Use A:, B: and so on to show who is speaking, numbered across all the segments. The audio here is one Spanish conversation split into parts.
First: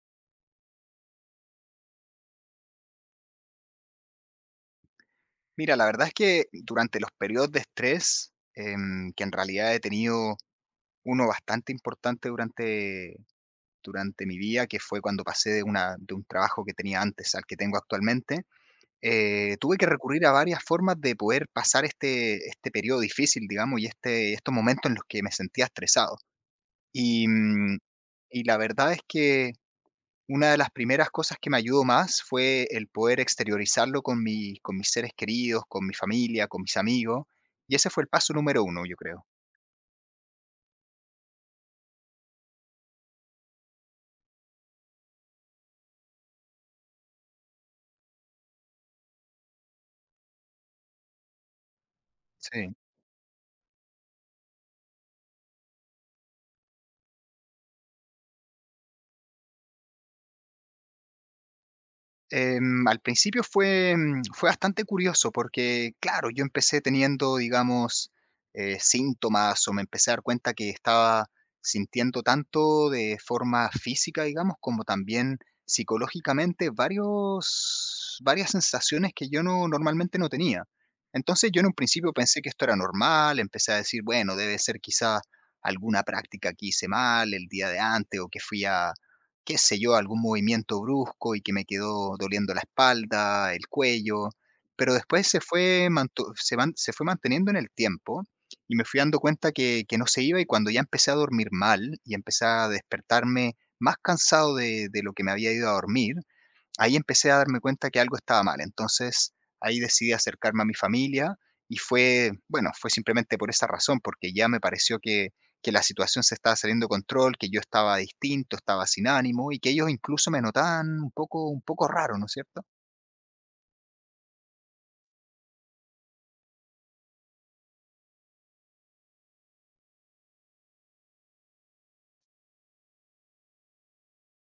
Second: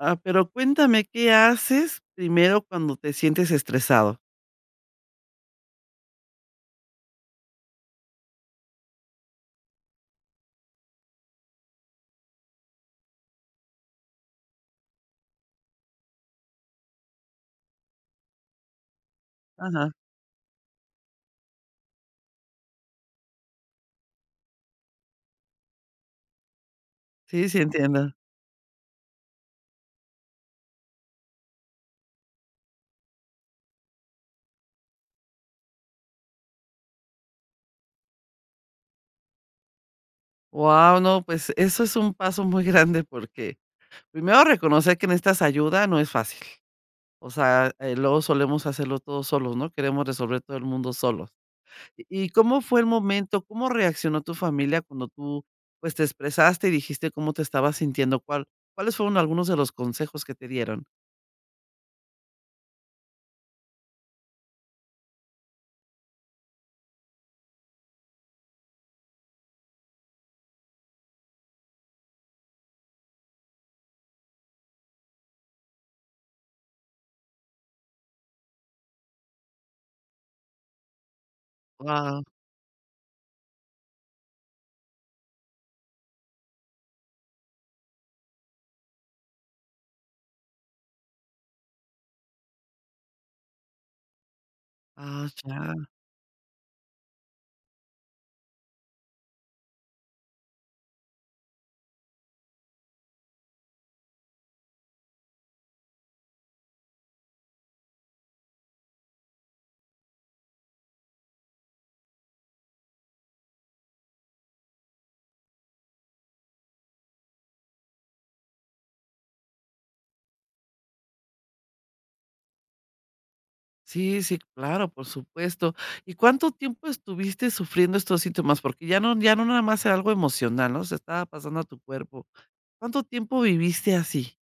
A: Ah, pero cuéntame, ¿qué haces primero cuando te sientes estresado?
B: Mira, la verdad es que durante los periodos de estrés, que en realidad he tenido uno bastante importante durante mi vida, que fue cuando pasé de un trabajo que tenía antes al que tengo actualmente, tuve que
A: Ajá.
B: recurrir a varias formas de poder pasar este periodo difícil, digamos, y estos momentos en los que me sentía estresado. Y,
A: Sí, sí,
B: mm,
A: entiendo.
B: y la verdad es que una de las primeras cosas que me ayudó más fue el poder exteriorizarlo con mi con mis seres queridos, con mi familia, con mis amigos, y ese fue el paso número uno, yo creo.
A: Wow, no, pues eso es un paso muy grande porque primero reconocer que necesitas ayuda no es fácil. O sea, luego solemos hacerlo todos solos, ¿no? Queremos resolver todo el mundo solos. ¿Y cómo
B: Sí.
A: fue el momento? ¿Cómo reaccionó tu familia cuando tú, pues, te expresaste y dijiste cómo te estabas sintiendo? ¿Cuáles fueron algunos de los consejos que te dieron?
B: Al principio fue, fue bastante curioso porque, claro, yo empecé teniendo, digamos, síntomas o me empecé a dar cuenta que estaba sintiendo tanto de forma física, digamos, como también psicológicamente varias sensaciones que yo no, normalmente no tenía. Entonces yo en un principio
A: Wow.
B: pensé que esto era normal, empecé a decir, bueno, debe ser quizá alguna práctica que hice mal el día de antes o que qué sé yo, algún movimiento brusco y que me quedó doliendo la espalda, el cuello, pero después
A: Ah,
B: se fue
A: ya.
B: mantu se man se fue manteniendo en el tiempo y me fui dando cuenta que no se iba, y cuando ya empecé a dormir mal y empecé a despertarme más cansado de lo que me había ido a dormir. Ahí empecé a darme cuenta que algo estaba mal. Entonces, ahí decidí acercarme a mi familia y fue, bueno, fue simplemente por esa razón, porque ya me pareció que la situación se estaba saliendo de control, que yo estaba distinto, estaba sin ánimo y que ellos incluso me notaban un poco raro, ¿no es cierto?
A: Sí, sí, claro, por supuesto. ¿Y cuánto tiempo estuviste sufriendo estos síntomas? Porque ya no nada más era algo emocional, ¿no? Se estaba pasando a tu cuerpo. ¿Cuánto tiempo viviste así?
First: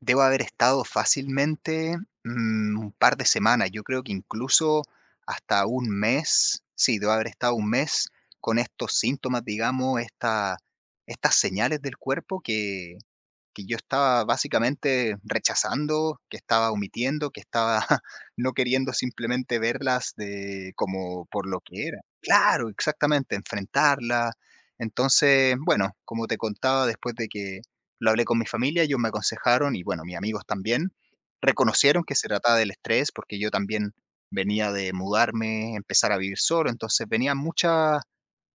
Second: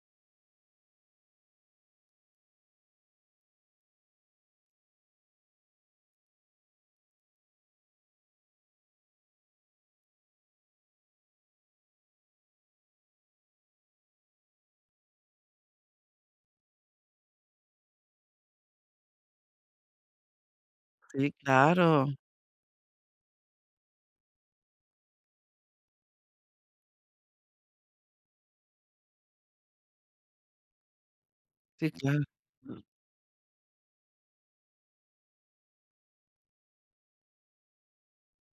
B: Debo haber estado fácilmente un par de semanas, yo creo que incluso hasta un mes, sí, debo haber estado un mes con estos síntomas, digamos, esta, estas señales del cuerpo que yo estaba básicamente rechazando, que estaba omitiendo, que estaba no queriendo simplemente verlas de como
A: Sí,
B: por lo que era.
A: claro.
B: Claro, exactamente, enfrentarla. Entonces, bueno, como te contaba, después de que lo hablé con mi familia, ellos me aconsejaron y bueno, mis amigos también
A: Sí,
B: reconocieron que
A: claro.
B: se trataba del estrés porque yo también venía de mudarme, empezar a vivir solo, entonces venían muchas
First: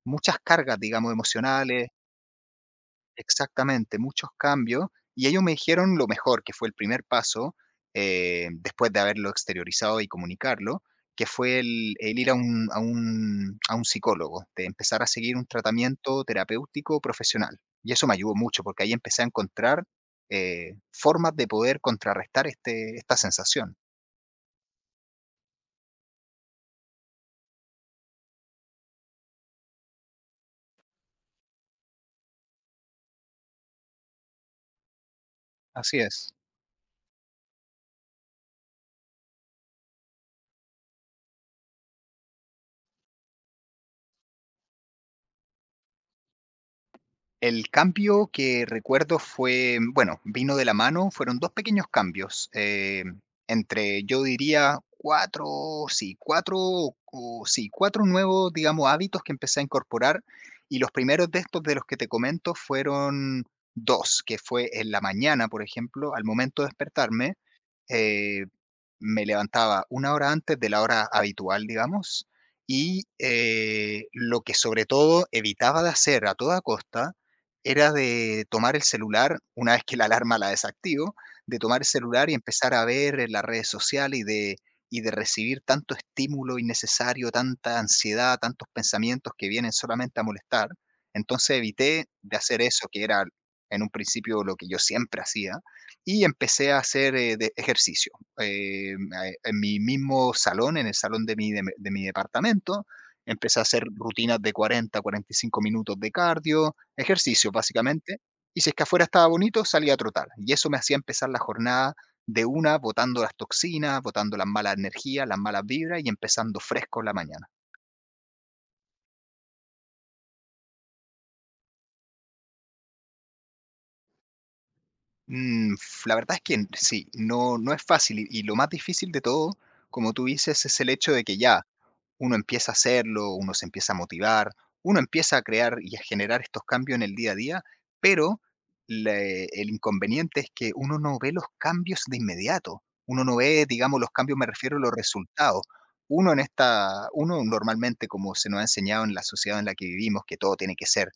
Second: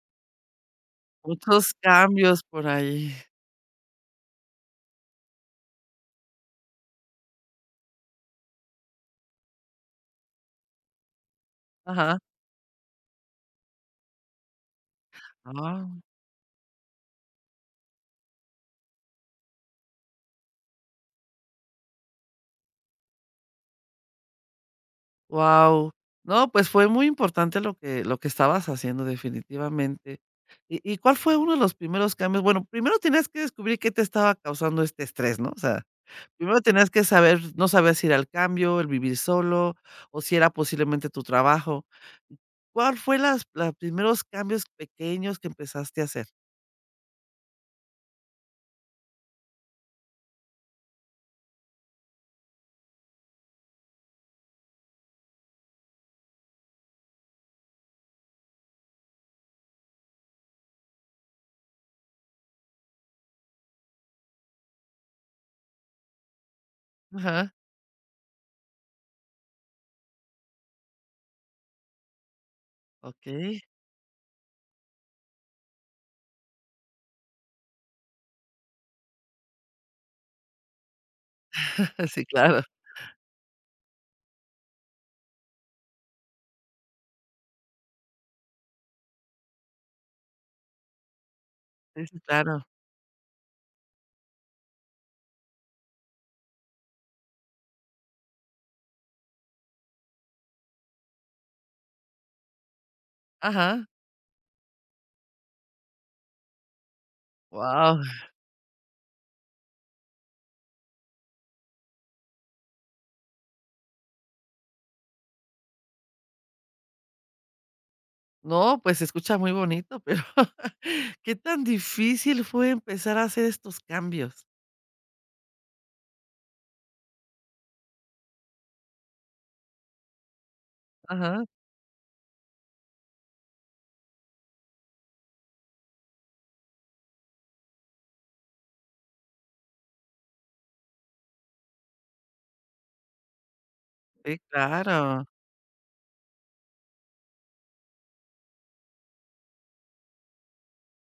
B: muchas cargas, digamos,
A: Muchos
B: emocionales.
A: cambios por ahí.
B: Exactamente, muchos cambios, y ellos me dijeron lo mejor, que fue el primer paso, después de haberlo exteriorizado y comunicarlo, que fue el
A: Ajá.
B: ir a un psicólogo, de empezar a seguir un
A: Wow.
B: tratamiento terapéutico profesional. Y eso me ayudó mucho, porque ahí empecé a encontrar, formas de poder contrarrestar esta sensación.
A: No, pues fue muy importante lo que estabas haciendo definitivamente. ¿Y cuál fue uno de los primeros cambios? Bueno, primero tenías que descubrir qué te estaba causando este estrés, ¿no? O sea,
B: Así es.
A: primero tenías que saber, no sabías si era el cambio, el vivir solo, o si era posiblemente tu trabajo. ¿Cuál fue las los primeros cambios pequeños que empezaste a hacer?
B: El cambio que recuerdo fue, bueno, vino de la mano, fueron 2 pequeños cambios, entre, yo diría 4, sí, 4, o sí, 4 nuevos, digamos, hábitos que empecé a incorporar, y los primeros de estos, de los que te comento, fueron dos, que fue en la mañana, por ejemplo, al momento de despertarme,
A: Ajá,
B: eh, me levantaba una hora antes de la hora habitual, digamos, y
A: okey.
B: lo que sobre todo evitaba de hacer a toda costa era de tomar el celular, una vez que la alarma la desactivo, de tomar el
A: Sí,
B: celular y
A: claro.
B: empezar a ver en las redes sociales y de recibir tanto estímulo innecesario, tanta ansiedad, tantos pensamientos que vienen solamente a molestar. Entonces
A: Sí,
B: evité
A: sí,
B: de hacer
A: claro.
B: eso, que era en un principio lo que yo siempre hacía, y empecé a hacer de ejercicio. En mi mismo salón, en el salón de mi, de, mi de mi departamento, empecé a hacer
A: Ajá.
B: rutinas de 45 minutos de cardio, ejercicio
A: Wow.
B: básicamente. Y si es que afuera estaba bonito, salía a trotar. Y eso me hacía empezar la jornada de una, botando las toxinas, botando las malas energías, las malas vibras y empezando fresco la mañana.
A: No, pues se escucha muy bonito, pero ¿qué tan difícil fue empezar a hacer estos cambios?
B: La verdad es que no, no es fácil y lo más difícil de todo, como tú dices, es el hecho de que
A: Ajá.
B: ya uno empieza a hacerlo, uno se empieza a motivar, uno empieza a crear y a generar estos cambios en el día a día, pero el inconveniente es que uno no ve los cambios de inmediato, uno no ve, digamos, los cambios,
A: Sí,
B: me refiero a los
A: claro.
B: resultados. Uno en esta, uno normalmente, como se nos ha enseñado en la sociedad en la que vivimos, que todo tiene que ser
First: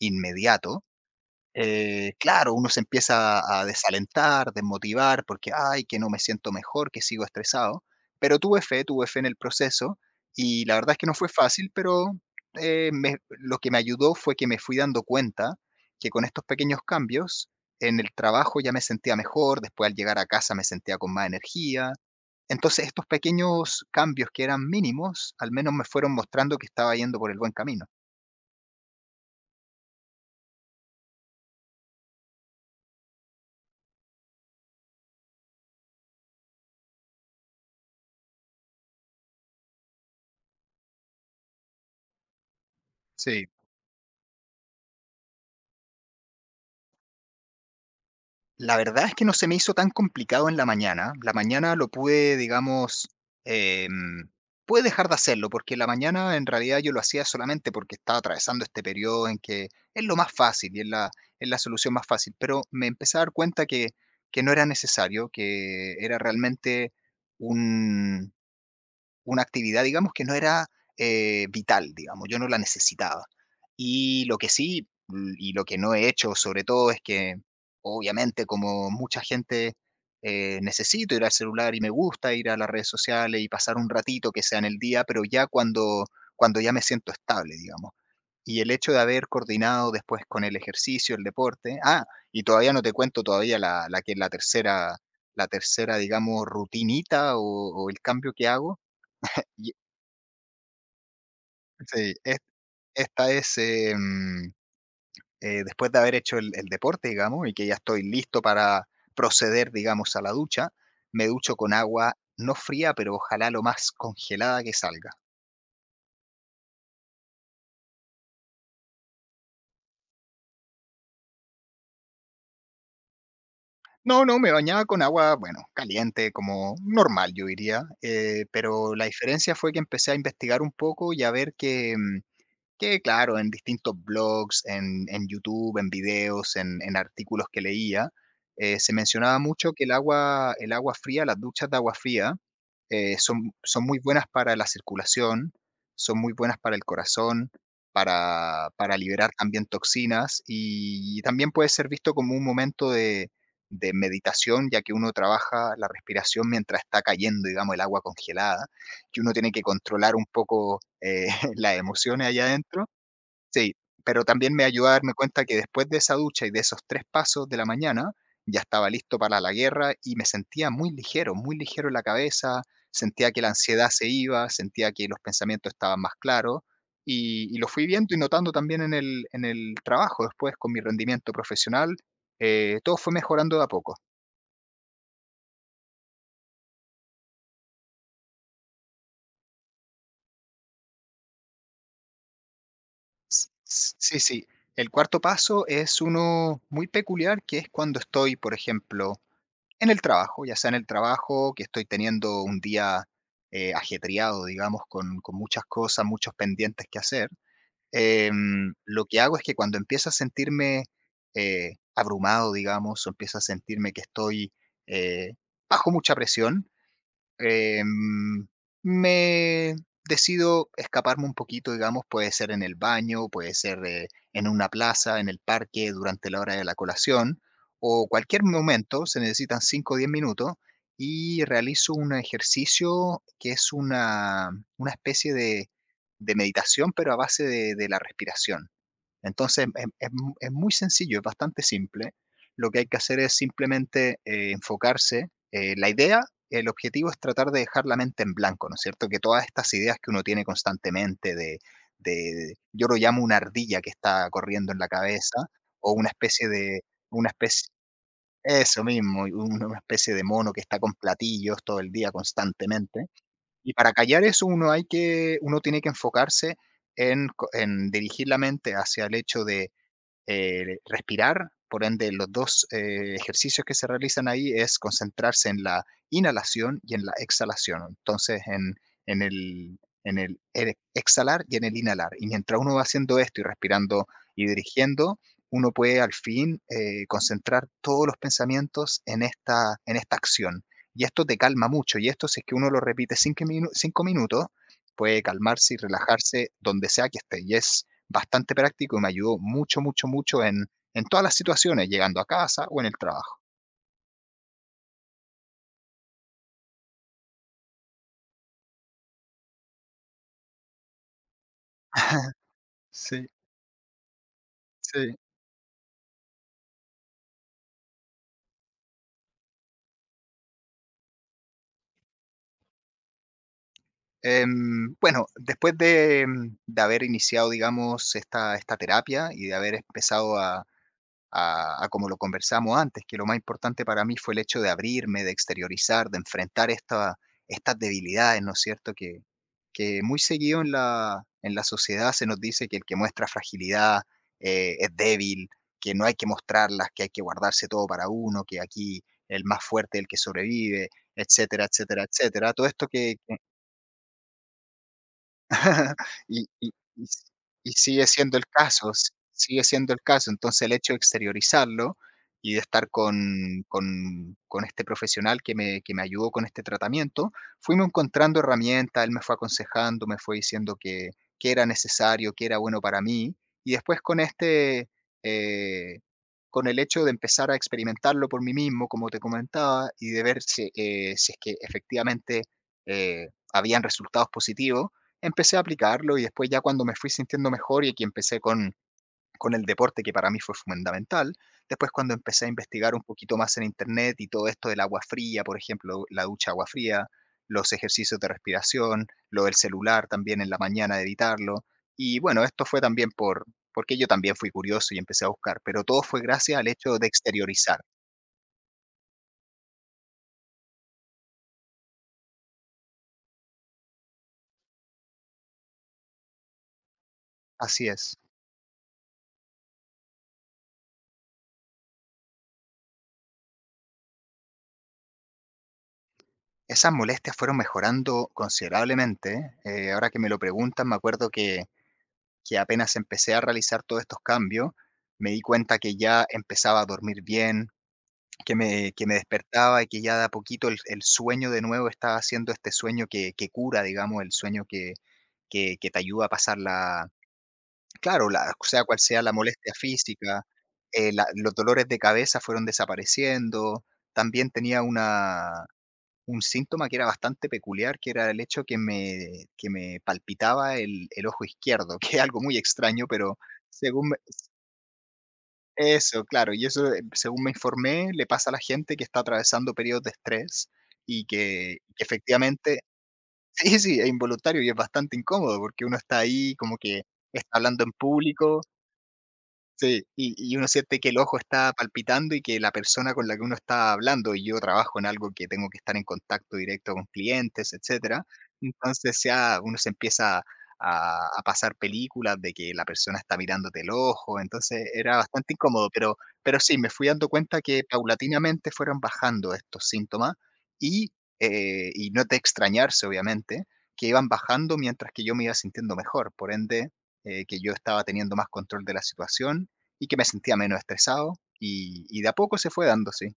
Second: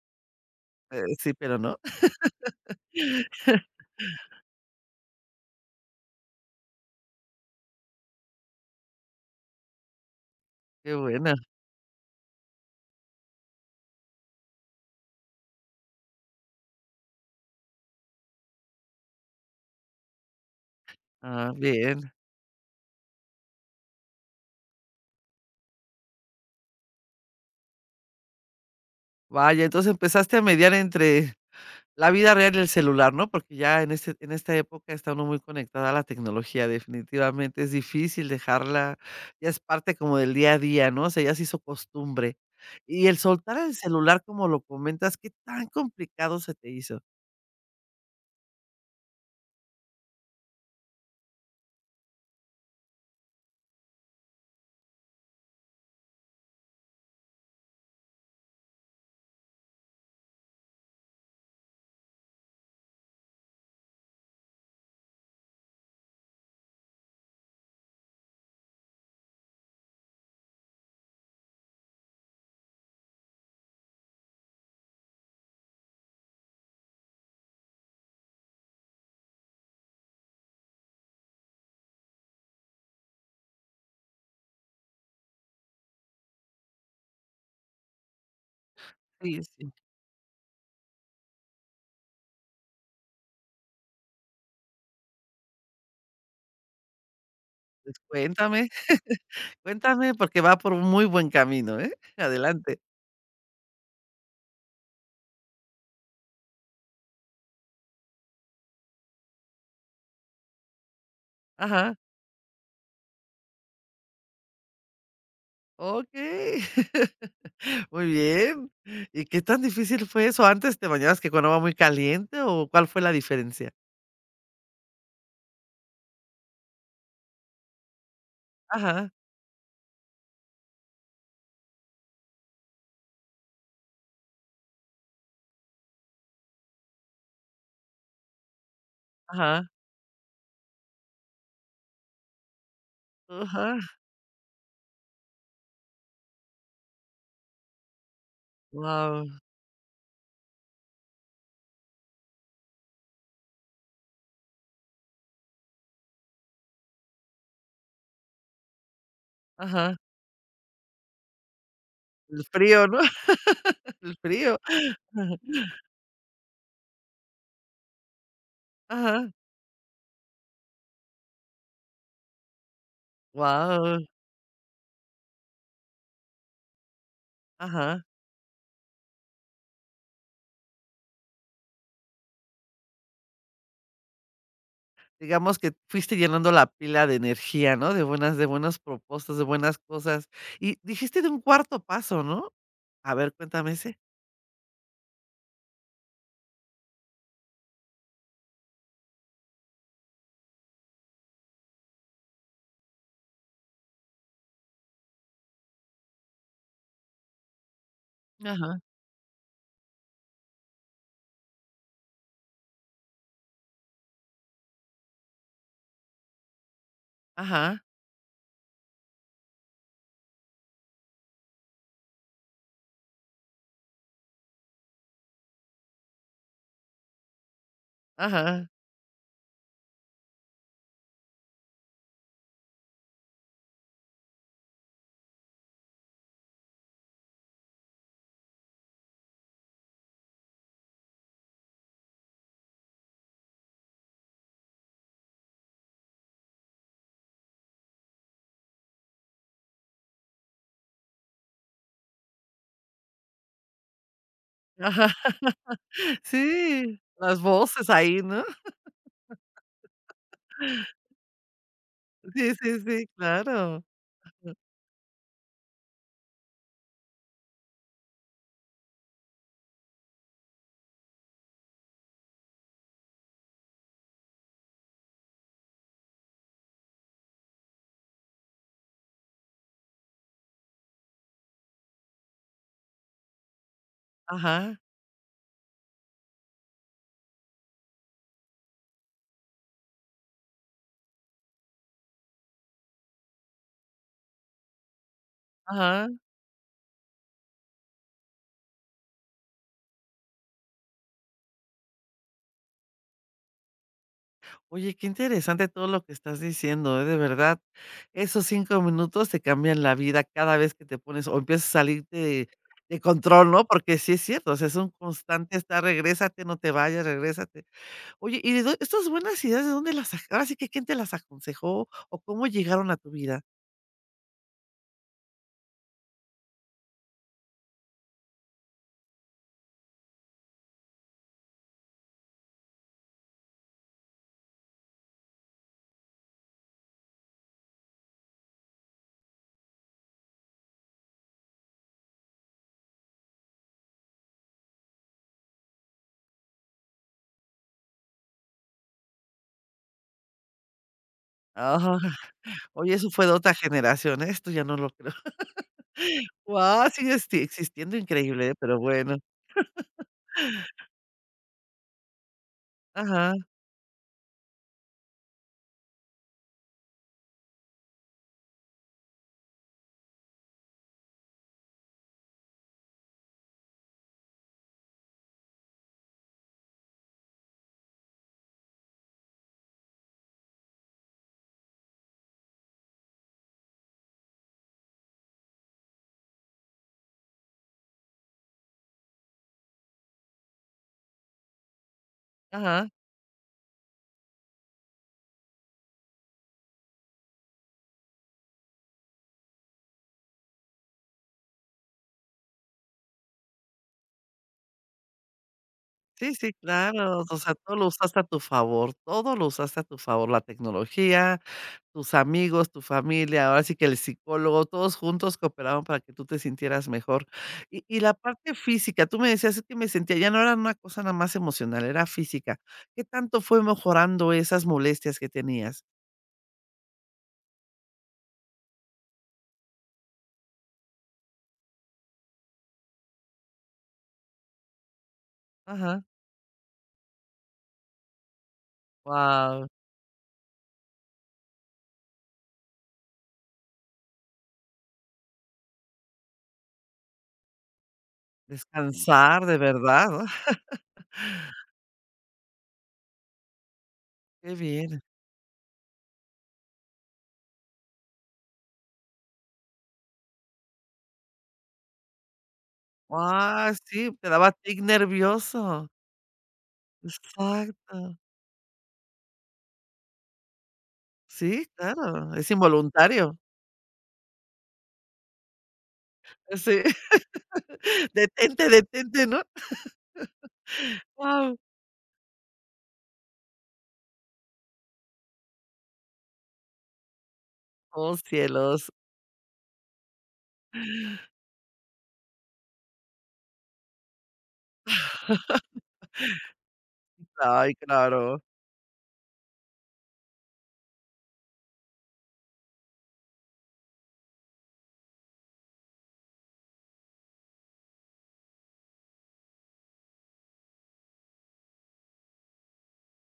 B: inmediato,
A: Sí, pero no.
B: claro, uno se empieza a desalentar, desmotivar, porque, ay, que no me siento mejor, que sigo estresado, pero tuve fe en el proceso y la verdad
A: Qué
B: es que no fue
A: buena.
B: fácil, pero lo que me ayudó fue que me fui dando cuenta que con estos pequeños cambios en el trabajo ya me sentía mejor, después al llegar a casa me sentía con más
A: Ah,
B: energía.
A: bien.
B: Entonces estos pequeños cambios que eran mínimos, al menos me fueron mostrando que estaba yendo por el buen camino.
A: Vaya, entonces empezaste a mediar entre la vida real del celular, ¿no? Porque ya en esta época está uno muy conectada a la tecnología, definitivamente es difícil dejarla, ya es parte como del día a día, ¿no? O sea, ya se hizo costumbre. Y el
B: Sí.
A: soltar el celular, como lo comentas, ¿qué tan complicado se te hizo?
B: La verdad es que no se me hizo tan complicado en la mañana. La mañana lo pude, digamos, em, pude dejar de hacerlo, porque la mañana en realidad yo lo hacía solamente porque estaba atravesando este periodo en que es lo más fácil y es la solución más fácil, pero me empecé a dar cuenta que no era necesario, que era realmente una actividad, digamos, que no era, vital, digamos, yo no la necesitaba. Y lo que sí, l y lo que no he hecho, sobre todo, es que, obviamente, como mucha gente, necesito ir al celular y me gusta ir a las redes sociales y pasar un ratito que sea en el día, pero ya cuando ya me siento estable, digamos. Y el hecho de haber
A: Oye, sí,
B: coordinado después con el ejercicio, el deporte y todavía no te cuento todavía la que es la tercera, digamos, rutinita o
A: pues
B: el cambio que
A: cuéntame,
B: hago, y
A: cuéntame, porque va por un muy buen camino, ¿eh?
B: sí, es
A: Adelante.
B: esta es, después de haber hecho el deporte, digamos, y que ya estoy listo para proceder, digamos, a la ducha, me ducho con
A: Ajá,
B: agua no fría, pero ojalá lo más congelada que salga.
A: okey. Muy bien. ¿Y qué tan difícil fue eso? ¿Antes te bañabas que cuando va muy caliente o cuál fue la diferencia?
B: No, no, me bañaba con agua, bueno, caliente, como normal, yo diría, pero la
A: Ajá,
B: diferencia fue que empecé a investigar un poco y a ver que claro, en distintos blogs, en YouTube, en videos, en artículos que leía, se mencionaba
A: ajá.
B: mucho que el agua fría, las duchas de agua fría, eh, son,
A: Ajá,
B: son muy buenas para la circulación, son muy buenas para el corazón, para
A: wow,
B: liberar también toxinas y, también puede ser visto como un momento de meditación, ya que uno trabaja la respiración mientras está cayendo, digamos, el agua congelada, que uno tiene que
A: ajá,
B: controlar un poco las emociones allá
A: el
B: adentro.
A: frío, ¿no?
B: Sí,
A: El
B: pero también
A: frío,
B: me ayudó a darme cuenta que después de esa ducha y de esos 3 pasos de la mañana, ya estaba listo
A: ajá,
B: para la guerra y me sentía muy ligero en la cabeza, sentía que la ansiedad
A: wow,
B: se iba, sentía que los pensamientos estaban más claros, y lo fui
A: ajá.
B: viendo y notando también en el trabajo después con mi rendimiento profesional, todo fue mejorando de a poco.
A: Digamos que fuiste llenando la pila de energía, ¿no? De buenas propuestas, de buenas cosas. Y dijiste de un cuarto paso, ¿no? A ver,
B: S
A: cuéntame
B: s
A: ese.
B: sí, sí. El cuarto paso es uno muy peculiar, que es cuando estoy, por ejemplo, en el trabajo, ya sea en el trabajo, que estoy teniendo un día, ajetreado, digamos, con muchas cosas, muchos pendientes que hacer,
A: Ajá,
B: lo que hago es que cuando empiezo a sentirme, abrumado, digamos, o empiezo a sentirme que estoy, eh, bajo mucha presión.
A: ajá,
B: Em, Me decido escaparme un poquito, digamos, puede ser en el baño, puede ser en una plaza, en el parque, durante la hora de la colación, o cualquier
A: ajá,
B: momento, se necesitan 5 o 10 minutos, y realizo un ejercicio que es una especie de meditación, pero a base de la respiración. Entonces, es muy sencillo, es bastante simple. Lo que hay que hacer es simplemente enfocarse. La idea, el objetivo es tratar de dejar la mente en blanco, ¿no es cierto? Que todas estas ideas que uno tiene constantemente yo lo llamo una ardilla que está corriendo en la
A: ajá,
B: cabeza o
A: sí,
B: una
A: las
B: especie,
A: voces ahí, ¿no?
B: eso mismo, una especie de mono que está con platillos todo el día
A: Sí, sí,
B: constantemente.
A: sí,
B: Y
A: claro.
B: para callar eso uno tiene que enfocarse en dirigir la mente hacia el hecho de respirar, por ende los dos ejercicios que se realizan ahí es concentrarse en la inhalación y en la exhalación. Entonces, en el, en el exhalar y en el inhalar. Y mientras uno va haciendo esto y respirando y
A: Ajá,
B: dirigiendo, uno puede al fin concentrar todos los pensamientos en esta acción. Y esto te calma mucho. Y esto, si es que uno lo repite 5 minutos, puede calmarse y
A: ajá.
B: relajarse donde sea que esté. Y es bastante práctico y me ayudó mucho, mucho, mucho en todas las situaciones, llegando a casa o en el trabajo.
A: Oye, qué interesante todo lo que estás diciendo, ¿eh? De verdad, esos 5 minutos te cambian la vida cada vez que te pones o empiezas a salirte de
B: Sí,
A: control, ¿no? Porque sí es cierto, o sea, es un
B: sí.
A: constante estar, regrésate, no te vayas, regrésate. Oye, ¿y de dó estas buenas ideas de dónde las sac ahora sí que quién te las aconsejó o cómo llegaron a tu vida?
B: Bueno, después de, de haber iniciado, digamos, esta terapia y de haber empezado a como lo conversamos antes, que lo más importante para mí fue el hecho de abrirme, de exteriorizar, de enfrentar esta, estas debilidades, ¿no es cierto? Que muy seguido en la sociedad se nos dice que el que muestra fragilidad es débil, que no hay que mostrarlas, que hay que guardarse todo para uno, que aquí el más fuerte es el que sobrevive, etcétera,
A: Ah,
B: etcétera, etcétera. Todo esto
A: oye, eso
B: que,
A: fue de otra generación, ¿eh? Esto ya no lo creo.
B: Y
A: Wow,
B: y
A: sigue
B: s
A: esti
B: y
A: existiendo,
B: sigue siendo el
A: increíble, ¿eh? Pero
B: caso, s
A: bueno.
B: sigue siendo el caso. Entonces, el hecho de exteriorizarlo y de estar
A: Ajá,
B: con este profesional que me ayudó con este tratamiento, fuimos encontrando herramientas, él me fue aconsejando, me fue diciendo que era necesario, que era bueno para mí. Y después con este, eh, con el hecho de empezar a experimentarlo por mí mismo, como te comentaba, y de ver si, si es que efectivamente, habían resultados positivos. Empecé a aplicarlo y después ya cuando me fui sintiendo mejor y aquí empecé con el deporte, que para mí fue fundamental. Después cuando empecé a
A: ajá.
B: investigar un poquito más en internet y todo esto del agua fría, por ejemplo, la ducha agua fría, los ejercicios de respiración, lo del celular también en la mañana de evitarlo. Y bueno, esto fue también por porque yo también fui curioso y empecé a buscar, pero todo fue
A: Sí, sí,
B: gracias al hecho de
A: claro, o sea, todo
B: exteriorizar.
A: lo usaste a tu favor, todo lo usaste a tu favor, la tecnología, tus amigos, tu familia, ahora sí que el psicólogo, todos juntos cooperaban para que tú te sintieras mejor. Y
B: Así
A: y la
B: es.
A: parte física, tú me decías: "Es que me sentía", ya no era una cosa nada más emocional, era física. ¿Qué tanto fue mejorando esas molestias que tenías?
B: Esas molestias fueron mejorando considerablemente. Ahora que me lo preguntan, me acuerdo que apenas empecé a realizar todos estos cambios, me di cuenta que
A: Ajá,
B: ya empezaba a dormir bien, que me
A: wow,
B: despertaba y que ya de a poquito el sueño de nuevo estaba haciendo este sueño que cura, digamos, el sueño que te ayuda a pasar la, claro, la, o sea cual sea la
A: descansar de
B: molestia
A: verdad,
B: física,
A: ah,
B: la- los dolores de cabeza fueron desapareciendo, también
A: qué
B: tenía
A: bien.
B: una, un síntoma que era bastante peculiar, que era el hecho que me palpitaba el ojo izquierdo, que es algo muy extraño, pero
A: Ah, sí,
B: según me
A: te daba tic nervioso.
B: eso, claro, y eso, según me informé,
A: Exacto.
B: le pasa a la gente que está atravesando periodos de estrés y
A: Sí,
B: que
A: claro, es
B: efectivamente
A: involuntario.
B: sí, sí, es involuntario y es bastante incómodo, porque uno está ahí como
A: Sí.
B: que está hablando en público.
A: Detente, detente, ¿no?
B: Sí, y uno siente que el ojo
A: Guau.
B: está palpitando y que la persona con la que uno está hablando, y yo trabajo en algo que tengo que estar en contacto directo con clientes,
A: Oh,
B: etcétera.
A: cielos.
B: Entonces, ya uno se empieza a pasar películas de que la persona está mirándote el ojo, entonces era bastante incómodo, pero sí, me fui dando cuenta
A: Ay,
B: que
A: claro.
B: paulatinamente fueron bajando estos síntomas y, y no es de extrañarse, obviamente, que iban bajando mientras que yo me iba sintiendo mejor, por ende, que yo estaba teniendo más control de la situación y que me sentía menos estresado y de a poco se fue dando, sí.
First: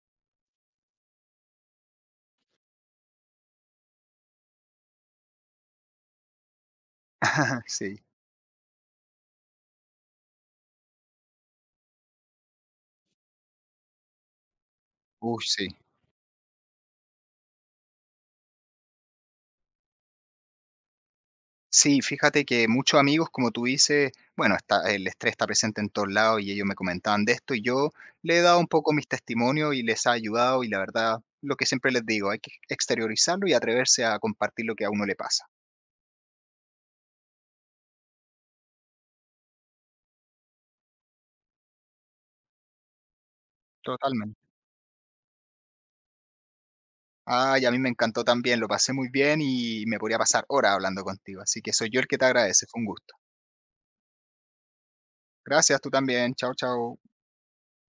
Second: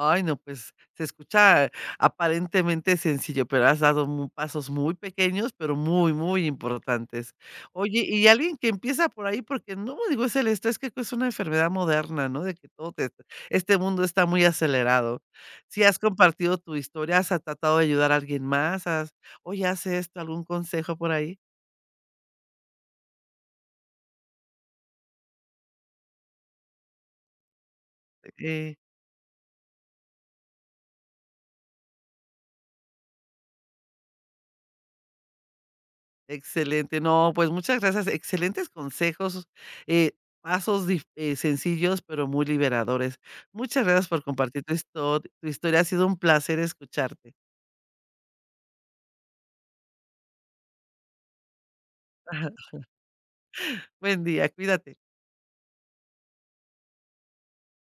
A: Ay, no, pues se escucha aparentemente sencillo, pero has dado mu pasos muy pequeños, pero muy, muy importantes.
B: Sí,
A: Oye, y alguien que empieza por ahí, porque no, digo, es el estrés que es una enfermedad moderna, ¿no? De que todo te este mundo está muy acelerado.
B: uy, sí.
A: Si has compartido tu historia, ¿has tratado de ayudar a alguien más? ¿Has oye, haz esto, algún consejo por ahí?
B: Sí, fíjate que muchos amigos, como tú dices, bueno, está, el estrés está presente en todos lados y ellos me comentaban de esto y yo le he dado un
A: Eh,
B: poco mis testimonios y les ha ayudado y la verdad, lo que siempre les digo, hay que exteriorizarlo y atreverse a compartir lo que a uno le pasa.
A: Excelente. No, pues muchas gracias. Excelentes consejos, eh, pasos dif sencillos, pero muy liberadores. Muchas gracias por
B: Totalmente.
A: compartir tu historia. Ha sido un placer escucharte.
B: Ay, a mí me encantó también, lo pasé muy bien y me podría pasar horas hablando contigo, así que soy yo el que te agradece, fue un gusto.
A: Buen día, cuídate.
B: Gracias, tú también, chao, chao.